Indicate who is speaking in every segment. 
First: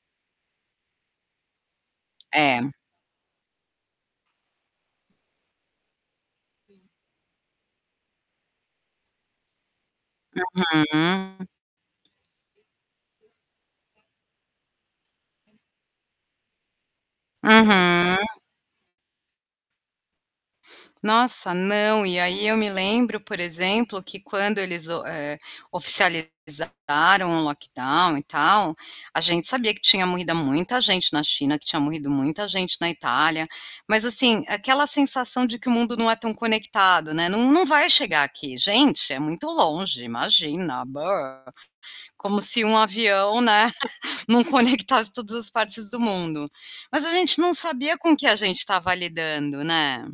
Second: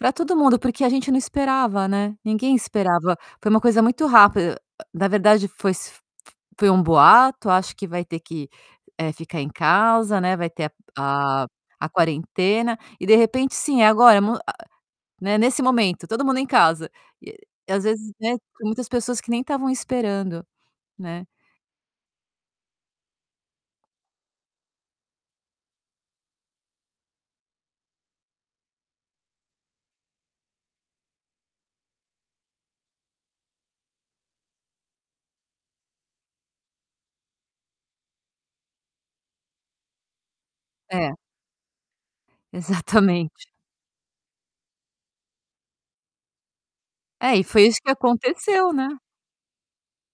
Speaker 1: Para todo mundo porque a gente não esperava, né, ninguém
Speaker 2: É.
Speaker 1: esperava, foi uma coisa muito rápida, na verdade foi f foi um boato, acho que vai ter que, eh, ficar em casa, né, vai ter a
Speaker 2: Uhum.
Speaker 1: a a quarentena, e de repente sim agora, m a né, nesse momento todo mundo em casa, e às vezes,
Speaker 2: Uhum.
Speaker 1: né, tem muitas pessoas que nem estavam esperando, né.
Speaker 2: Nossa, não, e aí eu me lembro por exemplo que quando eles o eh, oficializaram o lockdown e tal, a gente sabia que tinha morrido muita gente na China, que tinha morrido muita gente na Itália, mas assim, aquela sensação de que o mundo não é tão conectado, né. Não não vai chegar aqui, gente, é muito longe, imagina,
Speaker 1: É.
Speaker 2: como se um avião,
Speaker 1: Exatamente.
Speaker 2: né, não conectasse todas as partes do mundo. Mas a
Speaker 1: É
Speaker 2: gente
Speaker 1: e
Speaker 2: não
Speaker 1: foi isso que
Speaker 2: sabia com o que a gente
Speaker 1: aconteceu,
Speaker 2: estava
Speaker 1: né.
Speaker 2: lidando, né.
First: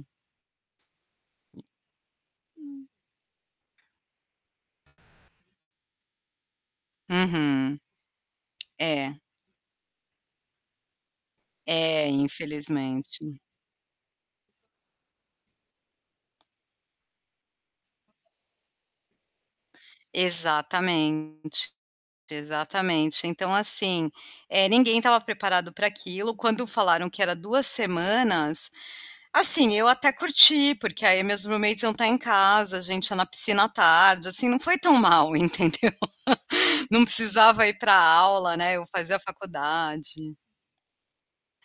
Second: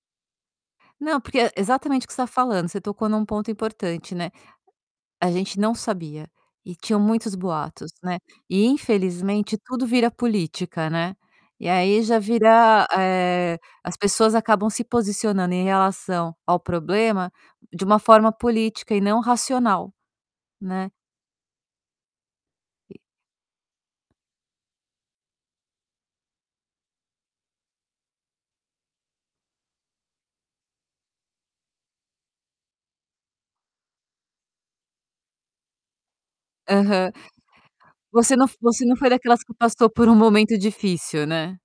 Speaker 1: Não porque é exatamente o que você está falando, você
Speaker 2: Hum.
Speaker 1: tocou em um ponto importante, né. A gente não sabia, e tinham muitos
Speaker 2: Uhum.
Speaker 1: boatos, né. E
Speaker 2: É.
Speaker 1: infelizmente tudo vira política, né. E aí
Speaker 2: É,
Speaker 1: já vira,
Speaker 2: infelizmente.
Speaker 1: eh, as pessoas acabam se posicionando em relação ao problema de uma forma política e não racional, né.
Speaker 2: Exatamente,
Speaker 1: E
Speaker 2: exatamente, então assim, eh, ninguém estava preparado para aquilo, quando falaram que era 2 semanas, assim, eu até curti, porque aí meus roommates iam estar em casa, a gente ia na piscina à tarde, assim, não foi tão mal, entendeu? Não
Speaker 1: Aham.
Speaker 2: precisava ir para
Speaker 1: Você não
Speaker 2: aula, né.
Speaker 1: você
Speaker 2: Eu
Speaker 1: não foi
Speaker 2: fazia
Speaker 1: daquelas que passou por um
Speaker 2: faculdade.
Speaker 1: momento difícil, né.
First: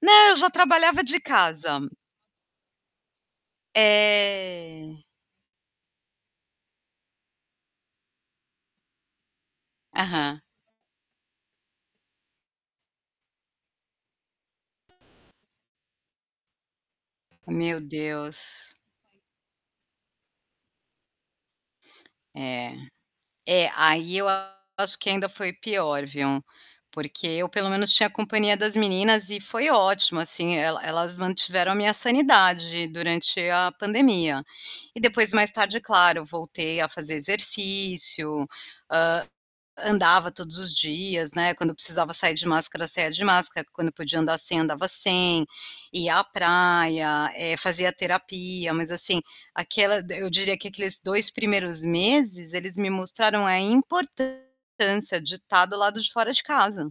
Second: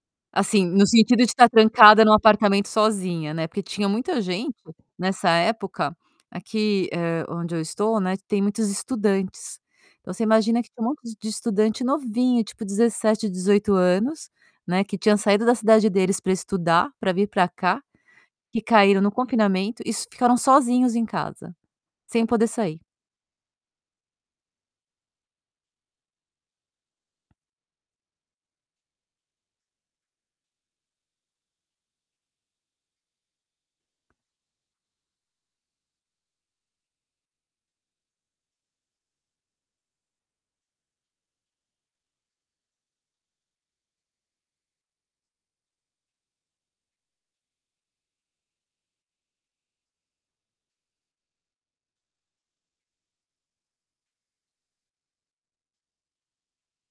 Speaker 2: Não, eu já
Speaker 1: Assim no
Speaker 2: trabalhava
Speaker 1: sentido
Speaker 2: de
Speaker 1: de estar
Speaker 2: casa.
Speaker 1: trancada em um apartamento sozinha, né, porque tinha muita gente,
Speaker 2: É.
Speaker 1: nessa época, aqui, eh, onde eu estou né tem muitos estudantes. Então, você
Speaker 2: Aham.
Speaker 1: imagina que tinha um monte de estudante novinho tipo 17, 18 anos, né, que tinha saído da cidade deles para estudar, para vir para
Speaker 2: Meu
Speaker 1: cá, que
Speaker 2: Deus.
Speaker 1: caíram no confinamento e ficaram sozinhos em casa, sem poder
Speaker 2: É,
Speaker 1: sair.
Speaker 2: é, aí eu acho que ainda foi pior, viu. Porque eu pelo menos tinha companhia das meninas e foi ótimo assim, ela elas mantiveram a minha sanidade durante a pandemia. E depois mais tarde claro, voltei a fazer exercício, hã, andava todos os dias, né, quando eu precisava sair de máscara saía de máscara, quando eu podia andar sem andava sem, ia à praia, eh, fazia terapia, mas assim, aquela eu diria que aqueles 2 primeiros meses, eles me mostraram a importância de estar do lado de fora de casa.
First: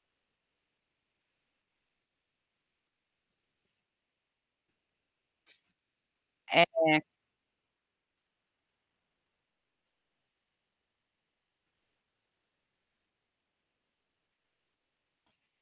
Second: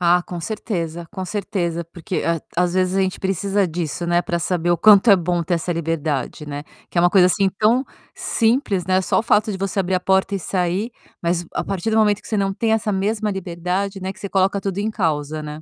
Speaker 1: Ah, com certeza, com certeza porque a às vezes a gente precisa disso, né, para saber o quanto é bom ter essa liberdade, né. Que é
Speaker 2: É.
Speaker 1: uma coisa assim tão simples, né, só o fato de você abrir a porta e sair, mas a partir do momento que você não tem essa mesma liberdade, né, que você coloca tudo em causa, né.